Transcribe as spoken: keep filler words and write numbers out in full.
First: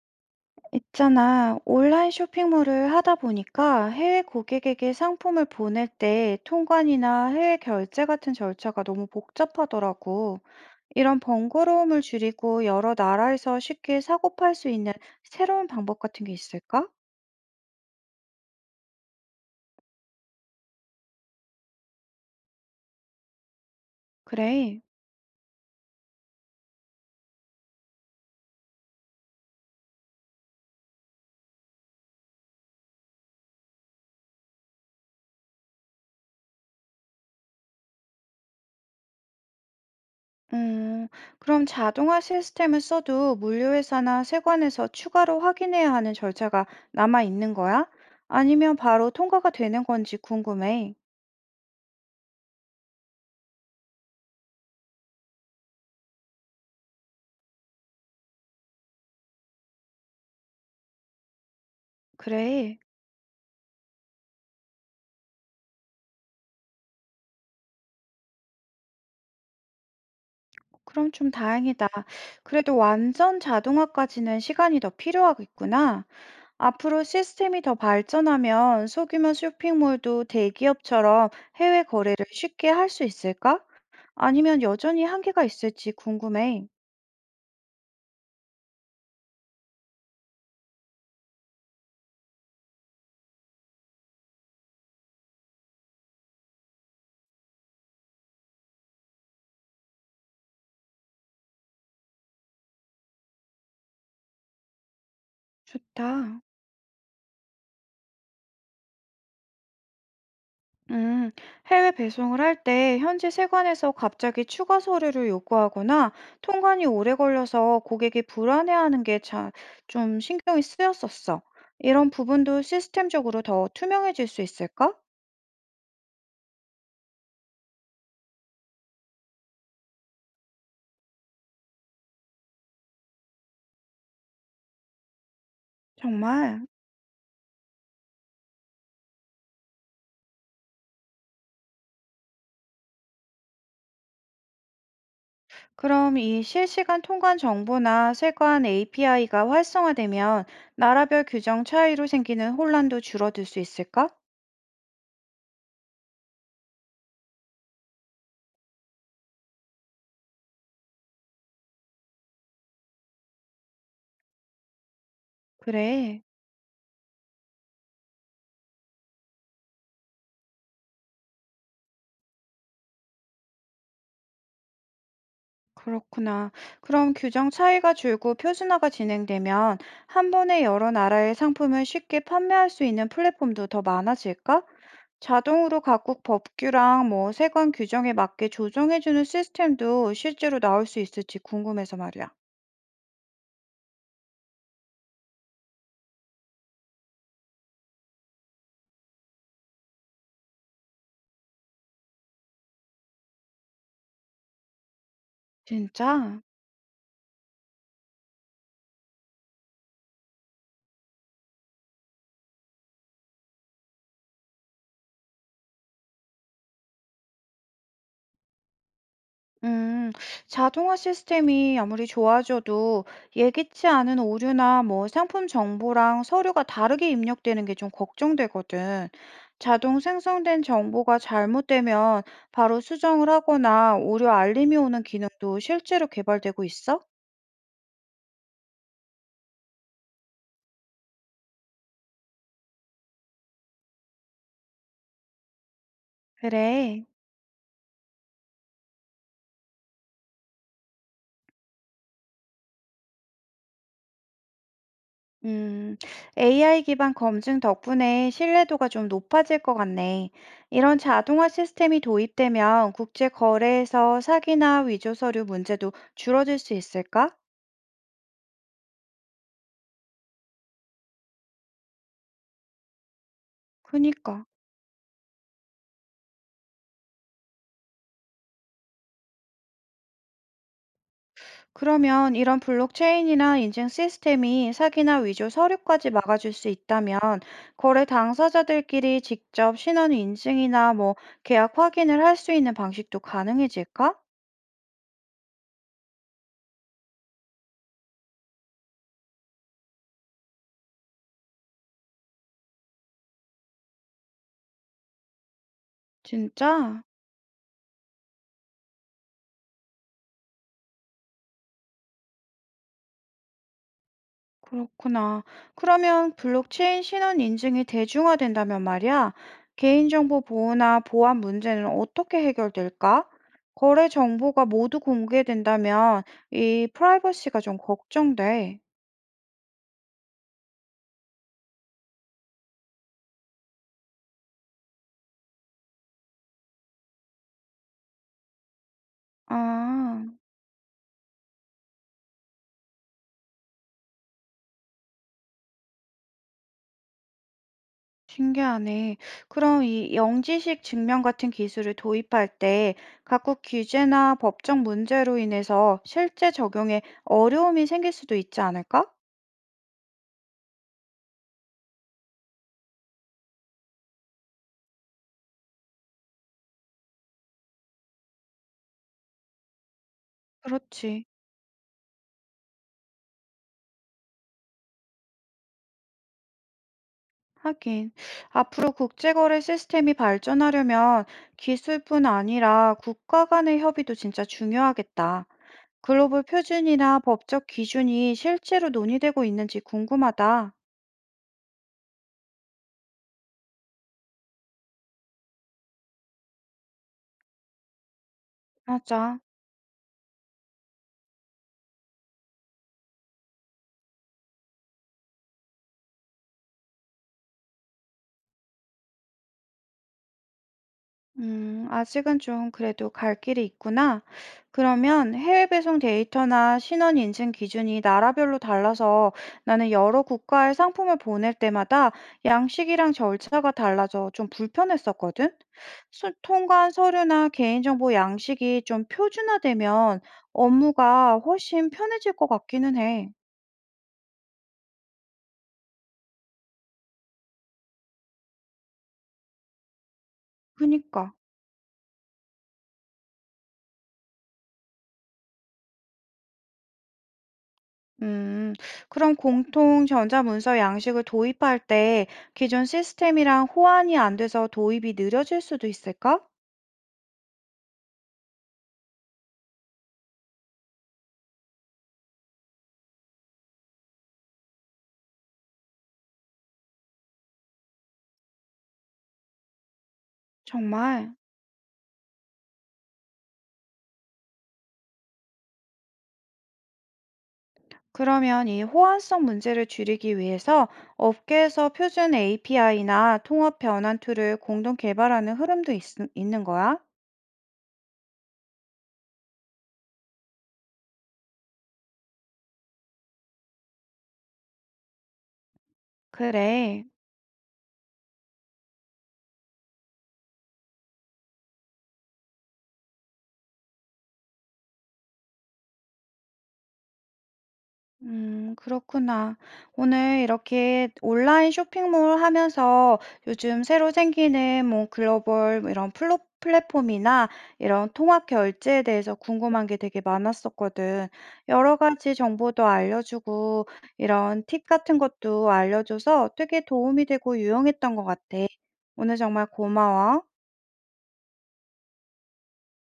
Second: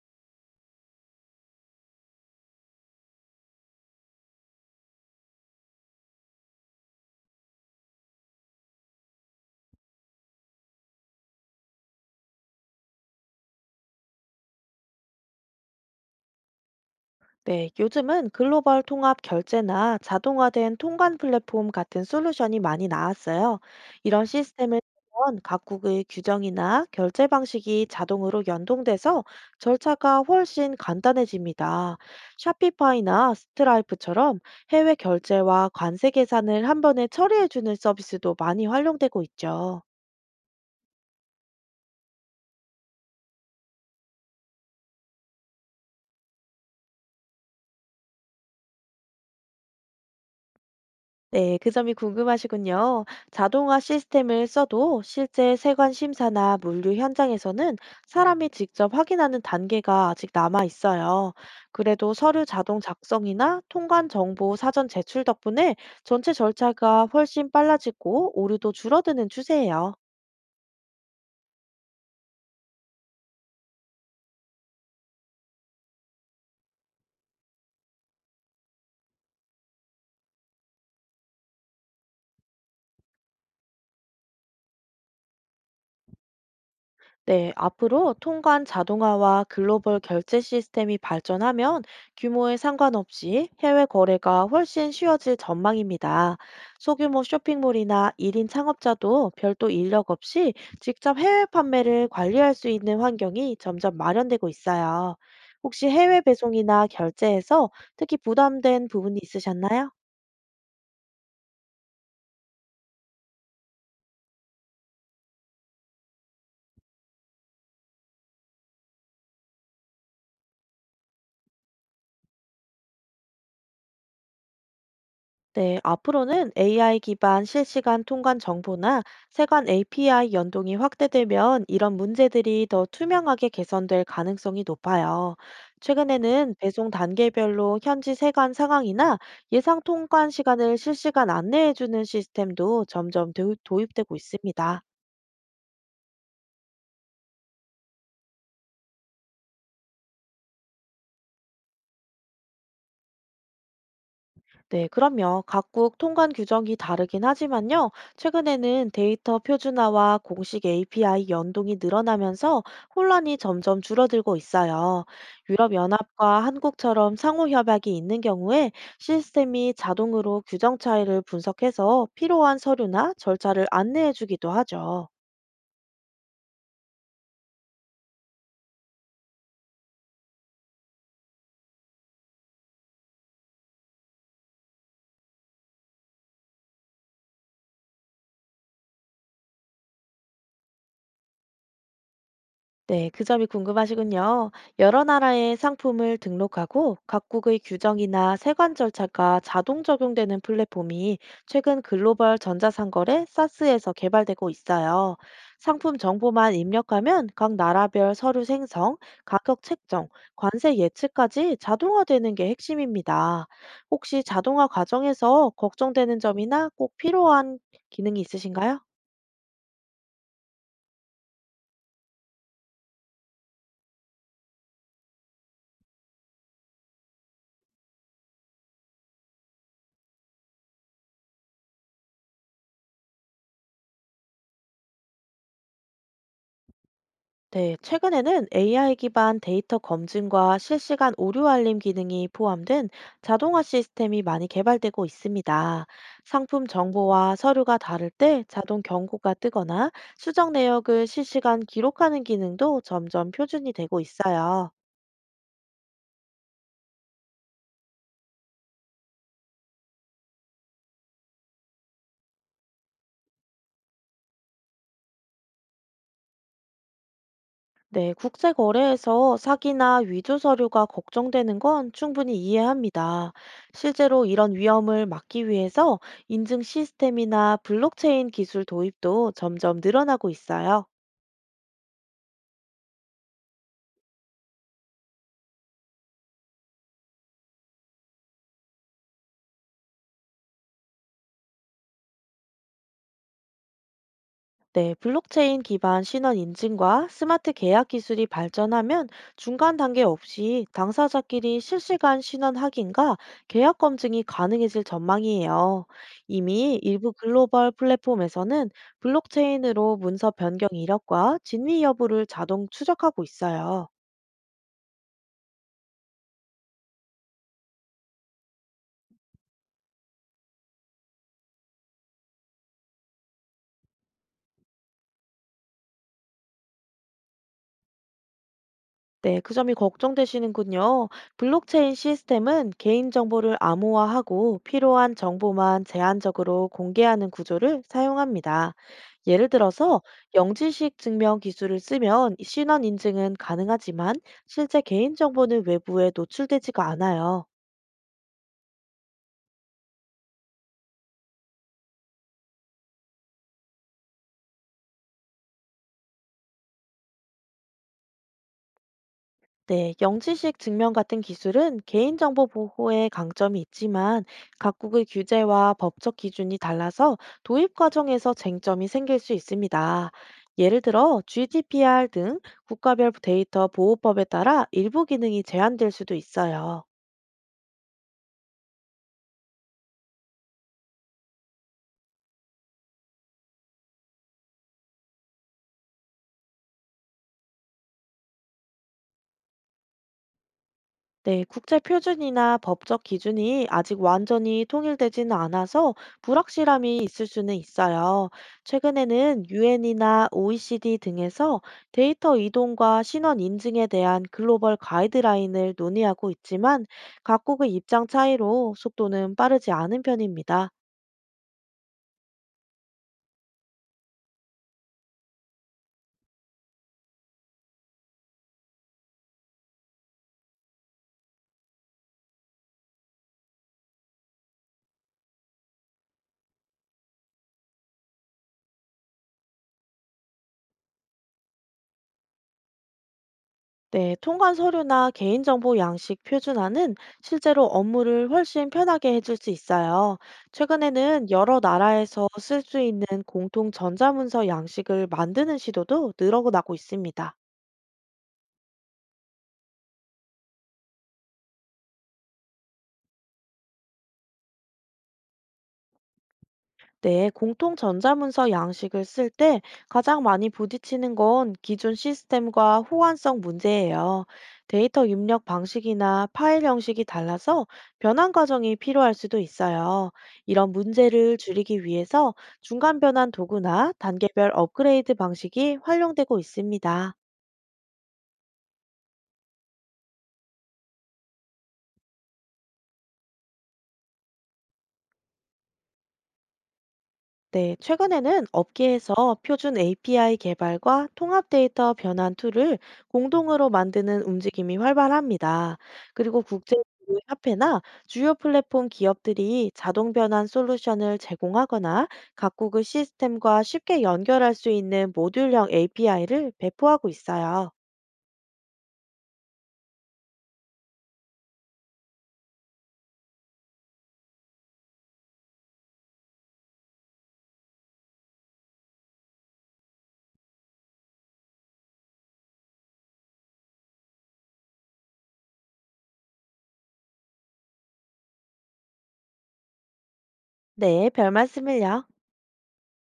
있잖아, 온라인 쇼핑몰을 하다 보니까 해외 고객에게 상품을 보낼 때 통관이나 해외 결제 같은 절차가 너무 복잡하더라고. 이런 번거로움을 줄이고 여러 나라에서 쉽게 사고 팔 수 있는 새로운 방법 같은 게 있을까? 네, 요즘은 글로벌 통합 결제나 자동화된 통관 플랫폼 같은 솔루션이 많이 나왔어요. 이런 시스템을 그래. 통한 각국의 규정이나 결제 방식이 자동으로 연동돼서 절차가 훨씬 간단해집니다. 샤피파이나 스트라이프처럼 해외 결제와 관세 계산을 한 번에 처리해주는 서비스도 많이 활용되고 있죠. 음, 그럼 자동화 시스템을 써도 물류회사나 세관에서 추가로 확인해야 하는 절차가 남아 있는 거야? 아니면 바로 통과가 되는 건지 궁금해. 네, 그 점이 궁금하시군요. 자동화 시스템을 써도 실제 세관 심사나 물류 현장에서는 사람이 직접 확인하는 단계가 아직 남아 있어요. 그래도 서류 자동 그래. 작성이나 통관 정보 사전 제출 덕분에 전체 절차가 훨씬 빨라지고 오류도 줄어드는 추세예요. 그럼 좀 다행이다. 그래도 완전 자동화까지는 시간이 더 필요하겠구나. 앞으로 시스템이 더 발전하면 소규모 쇼핑몰도 대기업처럼 해외 거래를 쉽게 할 수 있을까? 아니면 여전히 한계가 있을지 궁금해. 네, 앞으로 통관 자동화와 글로벌 결제 시스템이 발전하면 규모에 상관없이 해외 거래가 훨씬 쉬워질 전망입니다. 소규모 쇼핑몰이나 일 인 창업자도 별도 인력 없이 직접 해외 판매를 관리할 수 있는 환경이 점점 마련되고 있어요. 혹시 해외 좋다. 배송이나 결제에서 특히 부담된 부분이 있으셨나요? 음, 해외 배송을 할 때 현지 세관에서 갑자기 추가 서류를 요구하거나 통관이 오래 걸려서 고객이 불안해하는 게 좀 신경이 쓰였었어. 이런 부분도 시스템적으로 더 투명해질 수 있을까? 네, 앞으로는 에이아이 기반 실시간 통관 정보나 세관 에이피아이 연동이 확대되면 이런 문제들이 더 투명하게 개선될 가능성이 높아요. 최근에는 정말. 배송 단계별로 현지 세관 상황이나 예상 통관 시간을 실시간 안내해주는 시스템도 점점 도- 도입되고 있습니다. 그럼 이 실시간 통관 정보나 세관 에이피아이가 활성화되면 나라별 규정 차이로 생기는 혼란도 줄어들 수 있을까? 네, 그럼요. 각국 통관 규정이 다르긴 하지만요. 최근에는 데이터 표준화와 공식 에이피아이 연동이 늘어나면서 혼란이 점점 줄어들고 있어요. 그래. 유럽연합과 한국처럼 상호 협약이 있는 경우에 시스템이 자동으로 규정 차이를 분석해서 필요한 서류나 절차를 안내해주기도 하죠. 그렇구나. 그럼 규정 차이가 줄고 표준화가 진행되면 한 번에 여러 나라의 상품을 쉽게 판매할 수 있는 플랫폼도 더 많아질까? 자동으로 각국 법규랑 뭐 세관 규정에 맞게 조정해주는 시스템도 실제로 나올 수 있을지 궁금해서 말이야. 네, 그 점이 궁금하시군요. 여러 나라의 상품을 등록하고 각국의 규정이나 세관 절차가 자동 적용되는 플랫폼이 최근 글로벌 전자상거래 사스에서 개발되고 있어요. 상품 진짜? 정보만 입력하면 각 나라별 서류 생성, 가격 책정, 관세 예측까지 자동화되는 게 핵심입니다. 혹시 자동화 과정에서 걱정되는 점이나 꼭 필요한 기능이 있으신가요? 음, 자동화 시스템이 아무리 좋아져도 예기치 않은 오류나 뭐 상품 정보랑 서류가 다르게 입력되는 게 좀 걱정되거든. 자동 생성된 정보가 잘못되면 바로 수정을 하거나 오류 알림이 오는 기능도 실제로 개발되고 있어? 네, 최근에는 에이아이 기반 데이터 검증과 실시간 오류 알림 기능이 포함된 자동화 시스템이 많이 개발되고 있습니다. 상품 그래. 정보와 서류가 다를 때 자동 경고가 뜨거나 수정 내역을 실시간 기록하는 기능도 점점 표준이 되고 있어요. 음, 에이아이 기반 검증 덕분에 신뢰도가 좀 높아질 것 같네. 이런 자동화 시스템이 도입되면 국제 거래에서 사기나 위조 서류 문제도 줄어들 수 있을까? 네, 국제 거래에서 사기나 위조 서류가 걱정되는 건 충분히 이해합니다. 실제로 그니까. 이런 위험을 막기 위해서 인증 시스템이나 블록체인 기술 도입도 점점 늘어나고 있어요. 그러면 이런 블록체인이나 인증 시스템이 사기나 위조 서류까지 막아줄 수 있다면 거래 당사자들끼리 직접 신원 인증이나 뭐 계약 확인을 할 수 있는 방식도 가능해질까? 네, 블록체인 기반 신원 인증과 스마트 계약 기술이 발전하면 중간 단계 없이 당사자끼리 실시간 신원 확인과 계약 검증이 가능해질 전망이에요. 이미 진짜? 일부 글로벌 플랫폼에서는 블록체인으로 문서 변경 이력과 진위 여부를 자동 추적하고 있어요. 그렇구나. 그러면 블록체인 신원 인증이 대중화된다면 말이야, 개인정보 보호나 보안 문제는 어떻게 해결될까? 거래 정보가 모두 공개된다면 이 프라이버시가 좀 걱정돼. 네, 그 점이 걱정되시는군요. 블록체인 시스템은 개인정보를 암호화하고 필요한 정보만 제한적으로 공개하는 구조를 사용합니다. 예를 들어서 아, 영지식 증명 기술을 쓰면 신원 인증은 가능하지만 실제 개인정보는 외부에 노출되지가 않아요. 신기하네. 그럼 이 영지식 증명 같은 기술을 도입할 때 각국 규제나 법적 문제로 인해서 실제 적용에 어려움이 생길 수도 있지 않을까? 네, 영지식 증명 같은 기술은 개인정보 보호에 강점이 있지만 각국의 규제와 법적 기준이 달라서 도입 과정에서 쟁점이 생길 수 있습니다. 예를 들어 그렇지. 지디피아르 등 국가별 데이터 보호법에 따라 일부 기능이 제한될 수도 있어요. 하긴, 앞으로 국제거래 시스템이 발전하려면 기술뿐 아니라 국가 간의 협의도 진짜 중요하겠다. 글로벌 표준이나 법적 기준이 실제로 논의되고 있는지 궁금하다. 네, 국제 표준이나 법적 기준이 아직 완전히 통일되지는 않아서 불확실함이 있을 수는 있어요. 맞아. 최근에는 유엔이나 오이시디 등에서 데이터 이동과 신원 인증에 대한 글로벌 가이드라인을 논의하고 있지만 각국의 입장 차이로 속도는 빠르지 않은 편입니다. 음, 아직은 좀 그래도 갈 길이 있구나. 그러면 해외 배송 데이터나 신원 인증 기준이 나라별로 달라서 나는 여러 국가의 상품을 보낼 때마다 양식이랑 절차가 달라서 좀 불편했었거든. 수- 통관 서류나 개인정보 양식이 좀 표준화되면 업무가 훨씬 편해질 것 같기는 해. 네, 통관 서류나 개인정보 양식 표준화는 실제로 업무를 훨씬 편하게 해줄 수 있어요. 최근에는 그니까. 여러 나라에서 쓸 수 있는 공통 전자문서 양식을 만드는 시도도 늘어나고 있습니다. 음, 그럼 공통 전자문서 양식을 도입할 때 기존 시스템이랑 호환이 안 돼서 도입이 느려질 수도 있을까? 네, 공통 전자문서 양식을 쓸 때 가장 많이 부딪히는 건 기존 시스템과 호환성 문제예요. 데이터 입력 방식이나 파일 형식이 달라서 변환 과정이 필요할 수도 있어요. 이런 정말. 문제를 줄이기 위해서 중간 변환 도구나 단계별 업그레이드 방식이 활용되고 있습니다. 그러면 이 호환성 문제를 줄이기 위해서 업계에서 표준 에이피아이나 통합 변환 툴을 공동 개발하는 흐름도 있, 있는 거야? 네, 최근에는 업계에서 표준 에이피아이 개발과 통합 데이터 변환 툴을 공동으로 만드는 움직임이 활발합니다. 그리고 국제 그래. 협회나 주요 플랫폼 기업들이 자동 변환 솔루션을 제공하거나 각국의 시스템과 쉽게 연결할 수 있는 모듈형 에이피아이를 배포하고 있어요. 음, 그렇구나. 오늘 이렇게 온라인 쇼핑몰 하면서 요즘 새로 생기는 뭐 글로벌 뭐 이런 플로, 플랫폼이나 이런 통합 결제에 대해서 궁금한 게 되게 많았었거든. 여러 가지 정보도 알려주고 이런 팁 같은 것도 알려줘서 되게 도움이 되고 유용했던 것 같아. 오늘 정말 고마워. 네, 별 말씀을요.